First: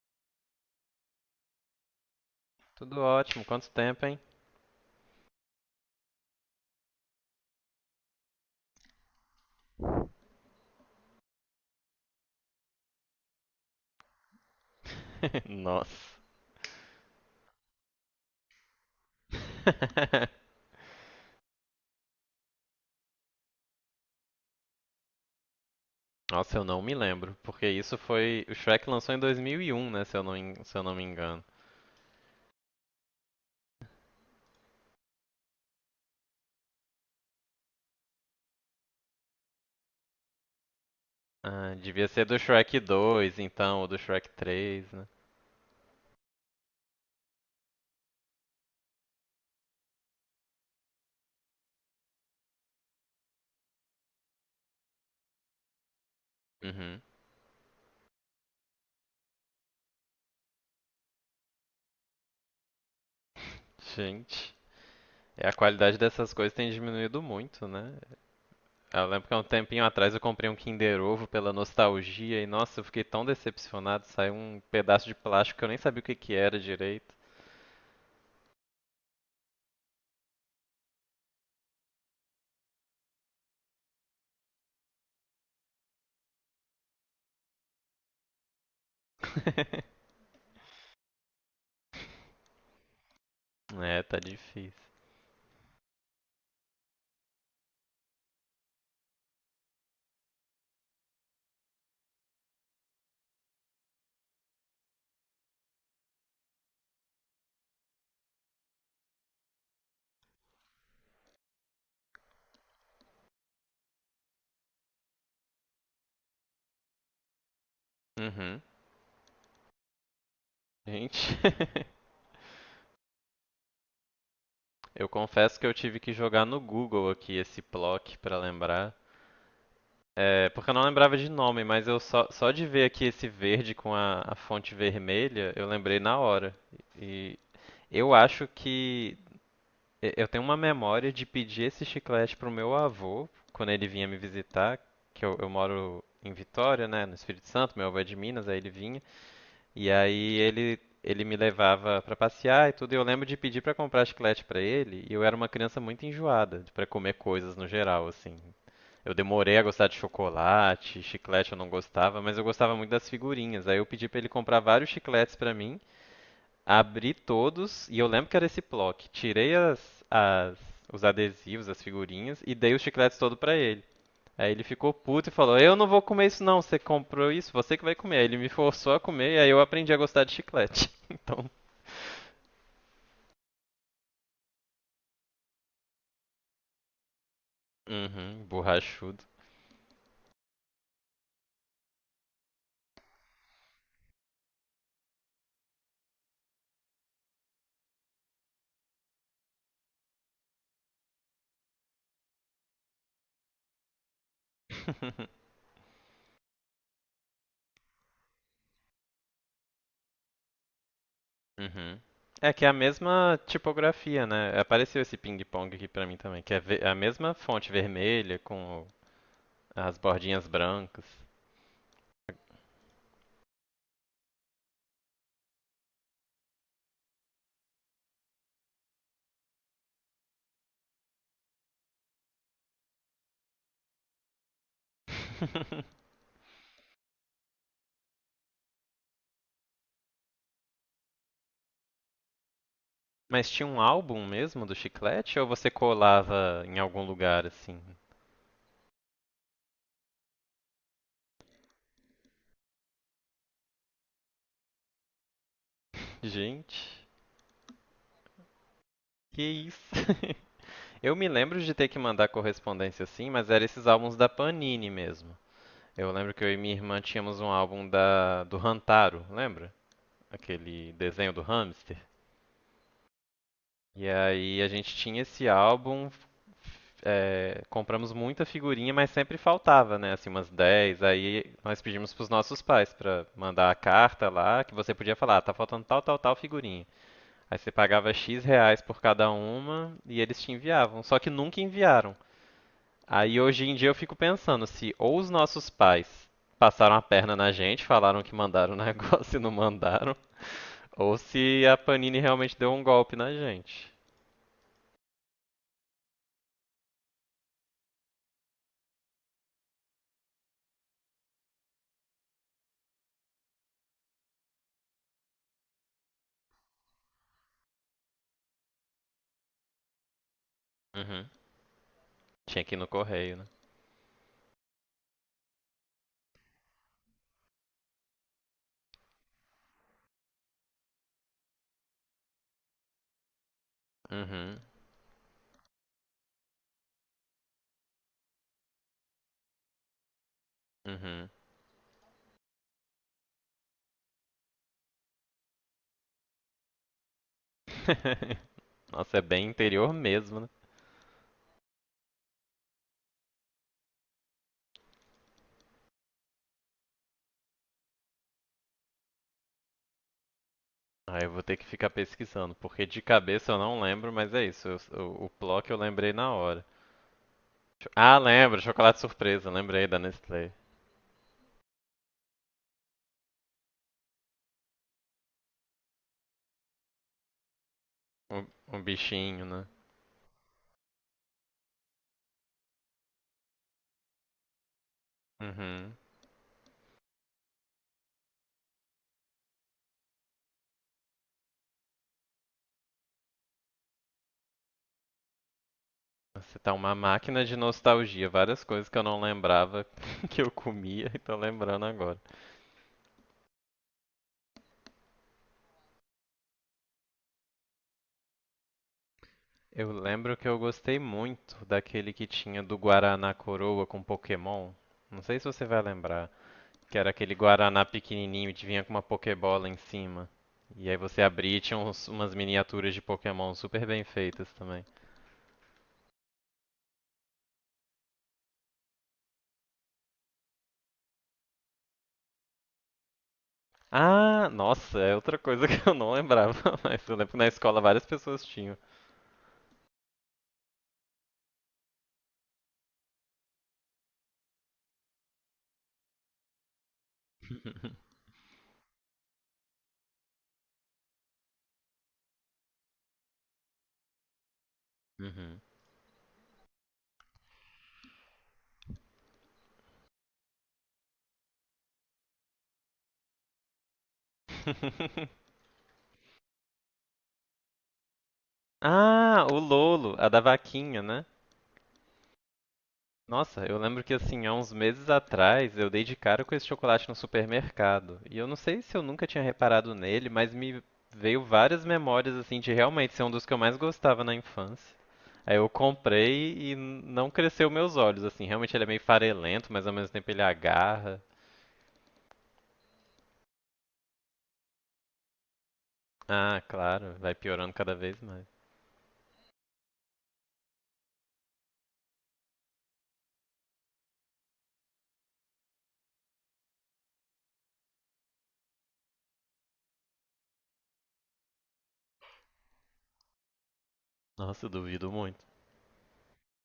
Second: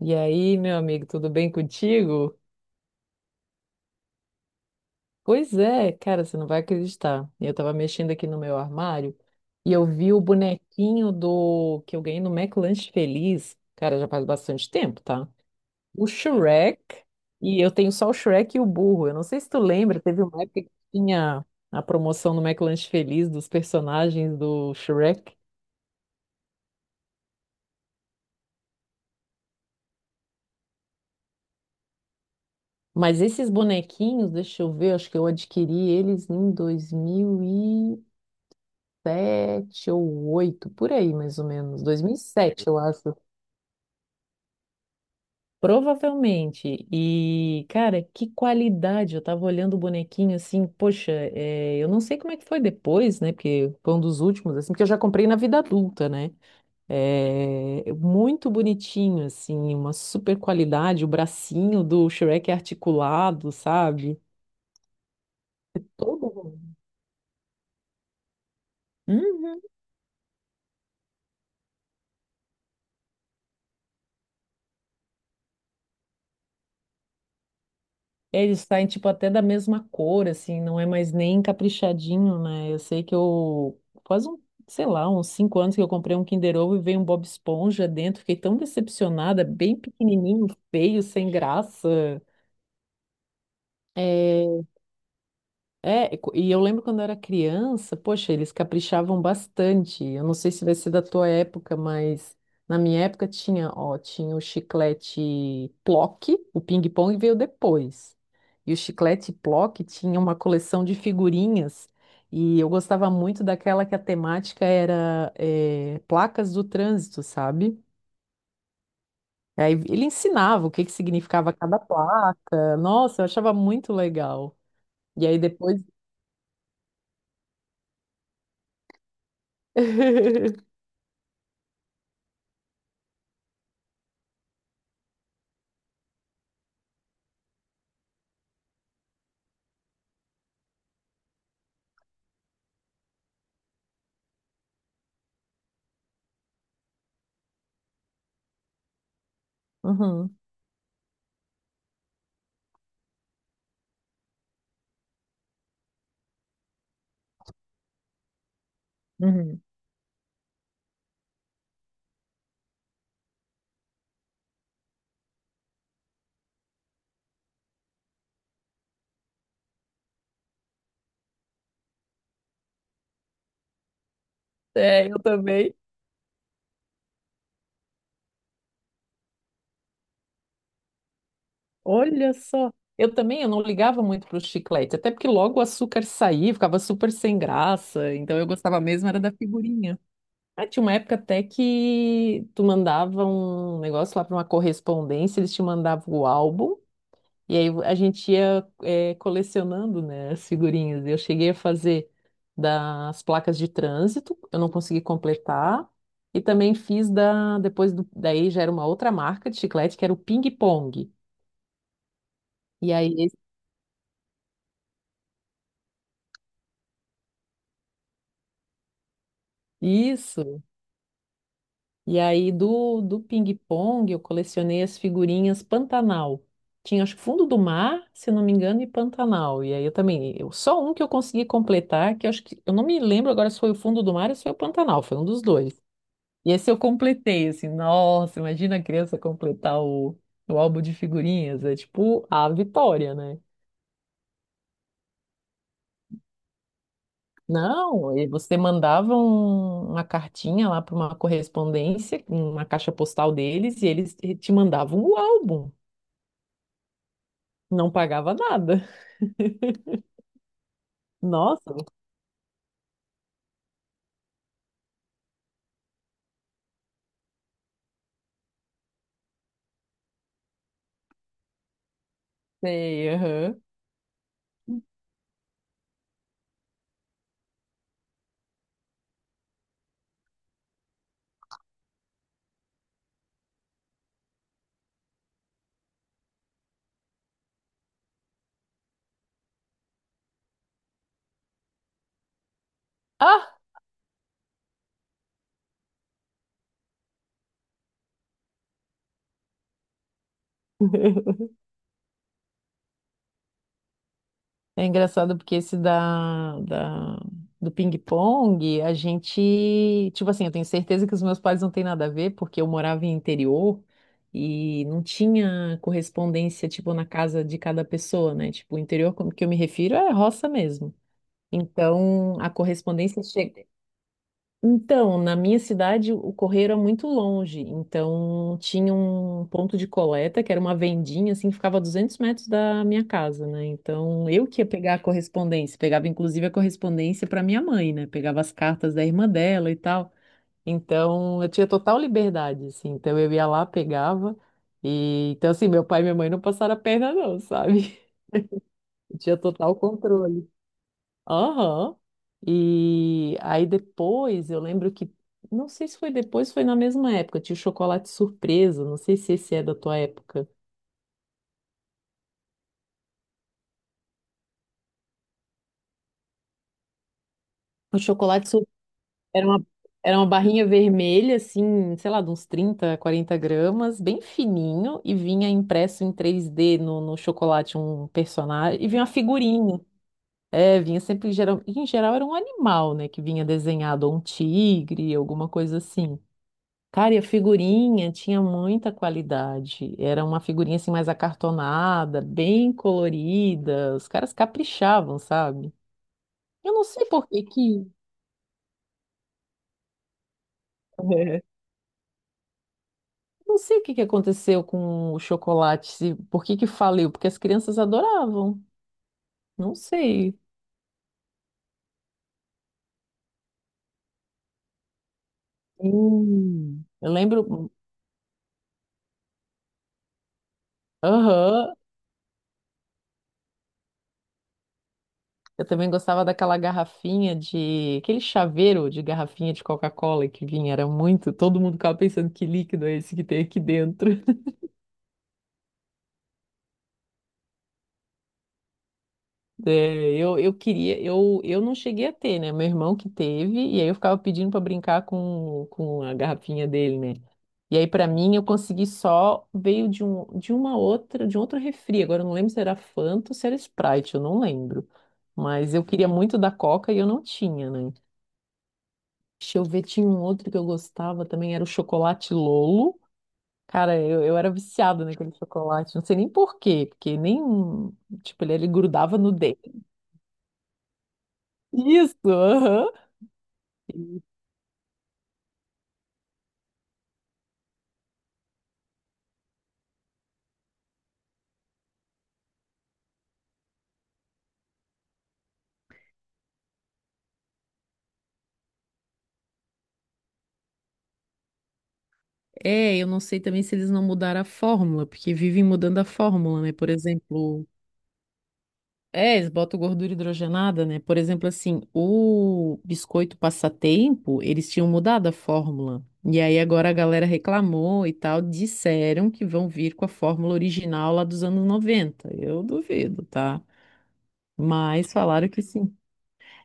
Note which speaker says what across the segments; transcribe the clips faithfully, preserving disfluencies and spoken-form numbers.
Speaker 1: E aí, meu amigo, tudo bem contigo?
Speaker 2: Tudo ótimo. Quanto tempo, hein?
Speaker 1: Pois é, cara, você não vai acreditar. Eu tava mexendo aqui no meu armário e eu vi o bonequinho do que eu ganhei no McLanche Feliz. Cara, já faz bastante tempo, tá?
Speaker 2: Nossa.
Speaker 1: O Shrek. E eu tenho só o Shrek e o burro. Eu não sei se tu lembra, teve uma época que tinha a promoção no McLanche Feliz dos personagens do Shrek.
Speaker 2: Nossa, eu não me lembro, porque isso foi. O Shrek lançou em dois mil e um, né? Se eu não, se eu não me engano.
Speaker 1: Mas esses bonequinhos, deixa eu ver, acho que eu adquiri eles em dois mil e sete ou oito, por aí mais ou
Speaker 2: Ah,
Speaker 1: menos,
Speaker 2: devia ser do
Speaker 1: dois mil e sete, eu
Speaker 2: Shrek
Speaker 1: acho.
Speaker 2: dois, então, ou do Shrek três, né?
Speaker 1: Provavelmente. E, cara, que qualidade! Eu tava olhando o bonequinho assim, poxa, é, eu não sei como é que foi depois, né? Porque foi um dos últimos, assim, porque eu já comprei na vida adulta, né?
Speaker 2: Uhum.
Speaker 1: É, muito bonitinho, assim, uma super qualidade. O bracinho do Shrek é articulado, sabe?
Speaker 2: Gente. É a qualidade dessas
Speaker 1: Todo.
Speaker 2: coisas tem diminuído muito, né? Eu lembro que há um tempinho atrás eu comprei um Kinder Ovo pela nostalgia e, nossa, eu fiquei tão decepcionado. Saiu um pedaço de plástico que eu nem sabia o que que era direito.
Speaker 1: Eles saem, tipo, até da mesma cor, assim, não é mais nem caprichadinho, né? Eu sei que eu, faz um, sei lá, uns cinco anos que eu comprei um Kinder Ovo e veio um Bob Esponja dentro, fiquei tão decepcionada, bem pequenininho, feio, sem graça.
Speaker 2: É, tá
Speaker 1: É,
Speaker 2: difícil.
Speaker 1: é, e co- e eu lembro quando eu era criança, poxa, eles caprichavam bastante. Eu não sei se vai ser da tua época, mas na minha época tinha, ó, tinha o chiclete Plock, o ping-pong veio depois. E o chiclete Plock tinha uma coleção de figurinhas e eu gostava muito daquela que a temática era eh, placas do trânsito, sabe?
Speaker 2: Uhum.
Speaker 1: Aí ele ensinava o que que
Speaker 2: Gente,
Speaker 1: significava cada placa. Nossa, eu achava muito legal.
Speaker 2: eu
Speaker 1: E aí
Speaker 2: confesso que eu
Speaker 1: depois.
Speaker 2: tive que jogar no Google aqui esse Plock pra lembrar. É, porque eu não lembrava de nome, mas eu só, só de ver aqui esse verde com a, a fonte vermelha, eu lembrei na hora. E eu acho que e- eu tenho uma memória de pedir esse chiclete pro meu avô quando ele vinha me visitar, que eu, eu moro em Vitória, né, no Espírito Santo, meu avô é de Minas, aí ele vinha. E
Speaker 1: Uhum.
Speaker 2: aí ele ele me levava pra passear e tudo, e eu lembro de pedir pra comprar chiclete pra ele, e eu era uma criança muito enjoada pra comer coisas no geral, assim. Eu demorei
Speaker 1: Uhum.
Speaker 2: a gostar de chocolate, chiclete eu não gostava, mas eu gostava muito das figurinhas. Aí eu pedi pra ele comprar vários chicletes pra mim, abri todos, e eu lembro que era esse bloco. Tirei as, as- os adesivos, as figurinhas, e dei os chicletes todo pra ele. Aí ele ficou
Speaker 1: É, eu
Speaker 2: puto e falou:
Speaker 1: também.
Speaker 2: "Eu não vou comer isso, não. Você comprou isso, você que vai comer." Aí ele me forçou a comer e aí eu aprendi a gostar de chiclete. Então,
Speaker 1: Olha só. Eu também, eu não ligava muito para o chiclete, até porque logo o açúcar saía, ficava super sem graça, então
Speaker 2: uhum,
Speaker 1: eu gostava mesmo era
Speaker 2: borrachudo.
Speaker 1: da figurinha. Ah, tinha uma época até que tu mandava um negócio lá para uma correspondência, eles te mandavam o álbum. E aí a gente ia eh, colecionando, né, as figurinhas. Eu cheguei a fazer das placas de trânsito, eu não consegui completar. E também fiz da, depois do, daí já era uma outra marca de chiclete, que era o Ping Pong.
Speaker 2: Uhum. É que é a
Speaker 1: E aí, esse-
Speaker 2: mesma tipografia, né? Apareceu esse ping-pong aqui pra mim também, que é ve- é a mesma fonte vermelha com as bordinhas
Speaker 1: isso.
Speaker 2: brancas.
Speaker 1: E aí do, do, Ping Pong eu colecionei as figurinhas Pantanal. Tinha, acho que Fundo do Mar, se não me engano, e Pantanal. E aí eu também, eu, só um que eu consegui completar, que eu acho que, eu não me lembro agora se foi o Fundo do Mar ou se foi o Pantanal, foi um dos dois. E esse eu completei, assim, nossa, imagina a criança completar o, o, álbum de figurinhas, é tipo a vitória, né?
Speaker 2: Mas tinha um álbum mesmo do chiclete ou você colava em algum lugar assim?
Speaker 1: Não, e você mandava um- uma cartinha lá para uma correspondência, uma caixa postal deles, e eles te te mandavam o álbum,
Speaker 2: Gente,
Speaker 1: não pagava nada.
Speaker 2: que isso? Eu me lembro de
Speaker 1: Nossa,
Speaker 2: ter que mandar correspondência assim, mas eram esses álbuns da Panini mesmo. Eu lembro que eu e minha irmã tínhamos um álbum da do Rantaro, lembra? Aquele desenho do hamster.
Speaker 1: sei, aham.
Speaker 2: E aí a gente tinha esse álbum, é, compramos muita figurinha, mas sempre faltava, né? Assim, umas dez. Aí nós pedimos pros nossos pais pra mandar a carta lá, que você podia falar: "Ah, tá faltando tal, tal, tal figurinha. Aí você pagava X reais por cada uma e eles te enviavam." Só que nunca enviaram. Aí
Speaker 1: Ah!
Speaker 2: hoje em dia eu fico pensando se ou os nossos pais passaram a perna na gente, falaram que mandaram o negócio e não mandaram, ou se a Panini realmente deu um golpe na gente.
Speaker 1: É engraçado porque esse da, da- do ping-pong, a gente, tipo assim, eu tenho certeza que os meus pais não têm nada a ver, porque eu morava em interior e não tinha correspondência, tipo, na casa de cada pessoa, né? Tipo, o interior, como que eu me refiro, é roça mesmo.
Speaker 2: Uhum.
Speaker 1: Então, a
Speaker 2: Tinha que ir no
Speaker 1: correspondência
Speaker 2: correio, né?
Speaker 1: chega. Então, na minha cidade, o correio era muito longe, então tinha um ponto de coleta, que era uma vendinha, assim, que ficava a 200 metros da minha casa, né? Então, eu
Speaker 2: Uhum.
Speaker 1: que ia pegar a correspondência, pegava inclusive a correspondência para minha mãe, né? Pegava as cartas da irmã dela e tal.
Speaker 2: Uhum.
Speaker 1: Então, eu tinha total liberdade, assim, então eu ia lá, pegava, e então, assim, meu pai e minha mãe não passaram a perna, não, sabe?
Speaker 2: Nossa,
Speaker 1: Eu
Speaker 2: é
Speaker 1: tinha
Speaker 2: bem
Speaker 1: total
Speaker 2: interior mesmo, né?
Speaker 1: controle. Aham. E aí depois, eu lembro que, não sei se foi depois, foi na mesma época, tinha o chocolate surpresa, não sei se esse é da tua época.
Speaker 2: Ah, eu vou ter que ficar pesquisando, porque de cabeça eu não lembro, mas é isso. eu- o, o Plock eu lembrei na hora. Cho-
Speaker 1: O
Speaker 2: Ah,
Speaker 1: chocolate
Speaker 2: lembro,
Speaker 1: surpresa
Speaker 2: chocolate
Speaker 1: era
Speaker 2: surpresa,
Speaker 1: uma,
Speaker 2: lembrei da
Speaker 1: era uma
Speaker 2: Nestlé.
Speaker 1: barrinha vermelha, assim, sei lá, de uns trinta, quarenta gramas, bem fininho, e vinha impresso em três d no, no, chocolate um
Speaker 2: Um, um
Speaker 1: personagem, e vinha uma
Speaker 2: bichinho, né?
Speaker 1: figurinha. É, vinha sempre, em geral, em geral era um animal, né, que vinha desenhado, ou um tigre, alguma coisa
Speaker 2: Uhum.
Speaker 1: assim. Cara, e a figurinha tinha muita qualidade. Era uma figurinha assim mais acartonada, bem colorida. Os caras caprichavam, sabe?
Speaker 2: Você tá
Speaker 1: Eu não
Speaker 2: uma
Speaker 1: sei por que
Speaker 2: máquina de
Speaker 1: que,
Speaker 2: nostalgia. Várias coisas que eu não lembrava que eu comia e tô
Speaker 1: é,
Speaker 2: lembrando agora.
Speaker 1: não sei o que que aconteceu com o chocolate, se- por que que faliu, porque as crianças adoravam. Não
Speaker 2: Eu lembro
Speaker 1: sei.
Speaker 2: que eu gostei muito daquele que tinha do Guaraná Coroa com Pokémon. Não sei se você vai lembrar.
Speaker 1: Hum.
Speaker 2: Que era
Speaker 1: Eu
Speaker 2: aquele
Speaker 1: lembro,
Speaker 2: Guaraná pequenininho e te vinha com uma Pokébola em cima. E aí você abria e
Speaker 1: aham,
Speaker 2: tinha uns- umas miniaturas de Pokémon super bem feitas também.
Speaker 1: eu também gostava daquela garrafinha de, aquele chaveiro de garrafinha de Coca-Cola que vinha, era muito, todo mundo ficava pensando que líquido é esse que tem aqui dentro.
Speaker 2: Ah, nossa, é outra coisa que eu não lembrava, mas eu lembro que na escola várias pessoas tinham.
Speaker 1: É, eu, eu queria, eu, eu não cheguei a ter, né? Meu irmão que teve, e aí eu ficava pedindo para brincar com, com a garrafinha dele, né? E aí para mim eu consegui só, veio de um, de uma outra, de um outro refri. Agora eu não lembro se era Fanta ou se era Sprite, eu não lembro.
Speaker 2: Uhum.
Speaker 1: Mas eu queria muito da Coca e eu não tinha, né? Deixa eu ver, tinha um outro que eu gostava também, era o chocolate Lolo. Cara, eu, eu, era viciada naquele chocolate, não sei nem por quê, porque nem, tipo, ele, ele grudava no
Speaker 2: Ah, o
Speaker 1: dente.
Speaker 2: Lolo, a da vaquinha, né?
Speaker 1: Isso, aham.
Speaker 2: Nossa, eu lembro que assim, há uns meses atrás, eu dei de cara com esse chocolate no supermercado. E eu não sei se eu nunca tinha reparado nele, mas me veio várias memórias assim de realmente ser um dos que eu mais gostava na infância. Aí eu comprei e n- não cresceu meus olhos, assim, realmente ele é meio farelento, mas ao mesmo tempo ele agarra.
Speaker 1: É, eu não sei também se eles não mudaram a fórmula, porque vivem mudando a
Speaker 2: Ah,
Speaker 1: fórmula, né? Por
Speaker 2: claro, vai
Speaker 1: exemplo,
Speaker 2: piorando cada vez mais.
Speaker 1: é, eles botam gordura hidrogenada, né? Por exemplo, assim, o biscoito passatempo, eles tinham mudado a fórmula. E aí agora a galera reclamou e tal, disseram que vão vir com a fórmula original lá dos anos noventa. Eu duvido, tá?
Speaker 2: Nossa, eu duvido
Speaker 1: Mas
Speaker 2: muito.
Speaker 1: falaram que sim.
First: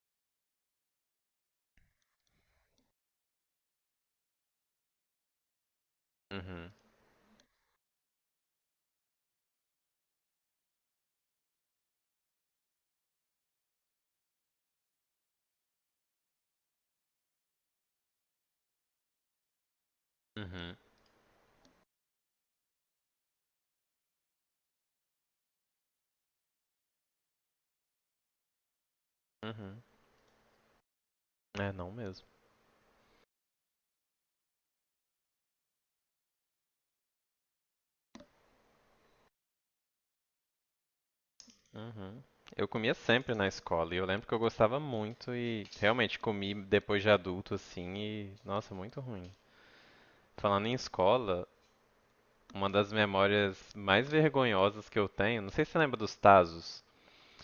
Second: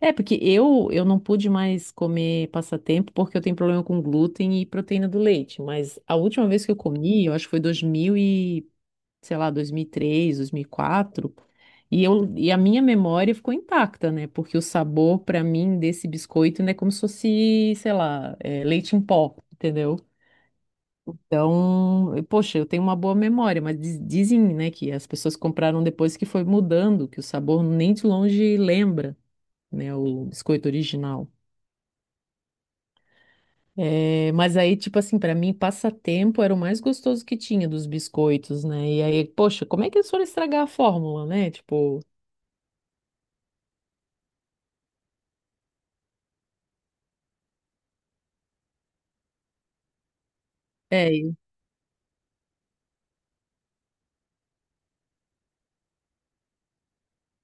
Speaker 1: É, porque eu, eu não pude mais comer passatempo porque eu tenho problema com glúten e proteína do leite. Mas a última vez
Speaker 2: Uhum,
Speaker 1: que eu comi, eu acho que foi dois mil e, sei lá, dois mil e três, dois mil e quatro. E, três, dois mil e quatro. E, eu, e a minha memória ficou intacta, né? Porque o sabor, pra mim, desse biscoito, né, é como se fosse, sei lá, é, leite em pó, entendeu?
Speaker 2: uhum,
Speaker 1: Então, eu- poxa, eu tenho uma boa memória, mas diz- dizem, né, que as pessoas compraram depois que foi mudando, que o sabor nem de longe lembra,
Speaker 2: uhum.
Speaker 1: né, o biscoito original.
Speaker 2: É, não mesmo.
Speaker 1: É, mas aí, tipo assim, pra mim, passatempo era o mais gostoso que tinha dos biscoitos, né? E aí, poxa, como é que eles foram estragar a fórmula, né? Tipo,
Speaker 2: Uhum. Eu comia sempre na escola e eu lembro que eu gostava muito e realmente comi depois de adulto assim e nossa, muito ruim. Falando em
Speaker 1: é, e
Speaker 2: escola, uma das memórias mais vergonhosas que eu tenho, não sei se você lembra dos Tazos.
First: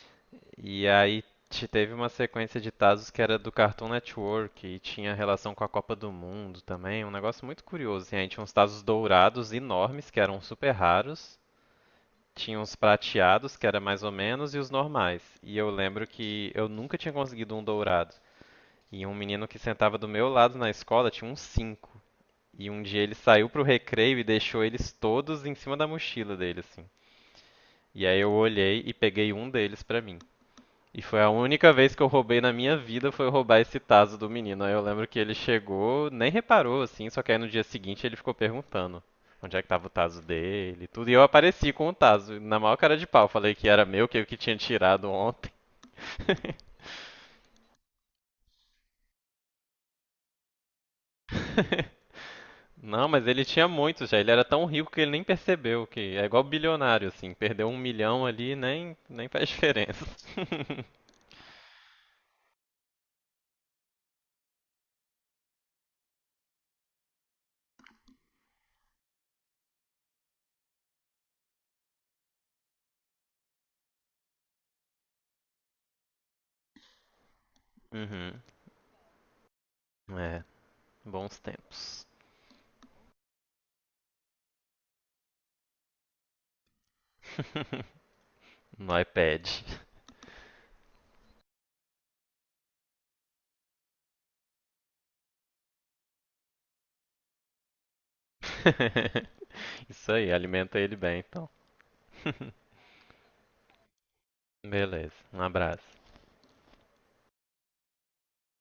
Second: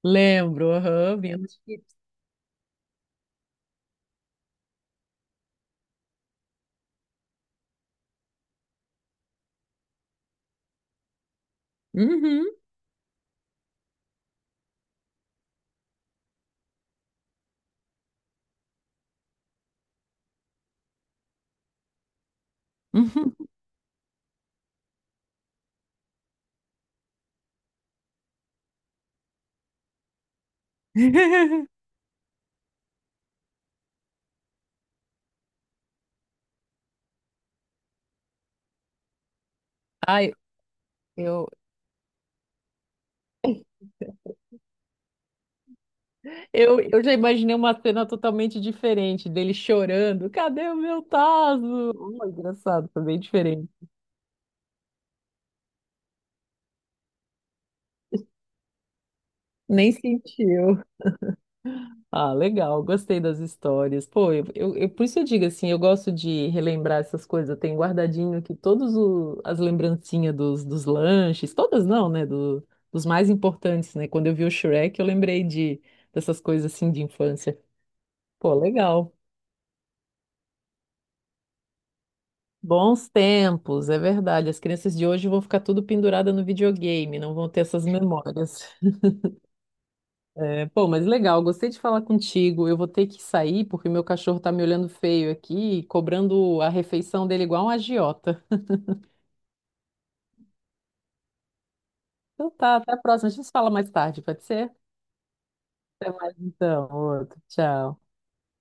Speaker 1: lembro,
Speaker 2: E
Speaker 1: aham,
Speaker 2: aí
Speaker 1: vinha nos
Speaker 2: te- teve
Speaker 1: chips.
Speaker 2: uma sequência de Tazos que era do Cartoon Network e tinha relação com a Copa do Mundo também, um negócio muito curioso. Assim, aí tinha uns Tazos dourados enormes que eram super raros.
Speaker 1: Uhum,
Speaker 2: Tinha uns prateados, que era mais ou menos, e os normais. E eu lembro que eu nunca tinha conseguido um dourado. E um menino que sentava do meu lado na escola tinha uns cinco. E um dia ele saiu
Speaker 1: uhum.
Speaker 2: pro recreio e deixou eles todos em cima da mochila dele, assim. E aí eu olhei e peguei um deles pra mim. E foi a única vez que eu roubei na minha vida foi roubar esse taso do menino. Aí eu lembro que ele chegou, nem reparou assim, só que aí no dia seguinte ele ficou perguntando onde é que tava o taso
Speaker 1: Ai,
Speaker 2: dele, e tudo. E eu
Speaker 1: eu,
Speaker 2: apareci com o taso, na maior cara de pau, falei que era meu, que eu que tinha tirado ontem.
Speaker 1: eu, eu já imaginei uma cena totalmente diferente dele chorando. Cadê o meu tazo? Oh, engraçado, foi
Speaker 2: Não,
Speaker 1: bem
Speaker 2: mas ele tinha
Speaker 1: diferente.
Speaker 2: muito já. Ele era tão rico que ele nem percebeu, que é igual bilionário, assim, perdeu um milhão ali nem nem faz
Speaker 1: Nem
Speaker 2: diferença.
Speaker 1: sentiu. Ah, legal, gostei das histórias. Pô, eu, eu- eu- por isso eu digo assim, eu gosto de relembrar essas coisas. Eu tenho guardadinho aqui todas o- as lembrancinhas dos, dos lanches, todas não, né? do- dos mais importantes, né? Quando eu vi o Shrek, eu lembrei de dessas coisas assim de infância.
Speaker 2: Uhum.
Speaker 1: Pô, legal.
Speaker 2: É, bons tempos.
Speaker 1: Bons tempos, é verdade. As crianças de hoje vão ficar tudo pendurada no videogame, não vão ter essas memórias.
Speaker 2: Pede.
Speaker 1: É, pô, mas legal, gostei de falar contigo. Eu vou ter que sair porque meu cachorro tá me olhando feio aqui, cobrando a refeição dele igual um agiota.
Speaker 2: Isso aí, alimenta ele bem, então.
Speaker 1: Então tá, até a próxima. A gente se fala mais tarde, pode ser?
Speaker 2: Beleza, um abraço.
Speaker 1: Até mais então, outro. Tchau.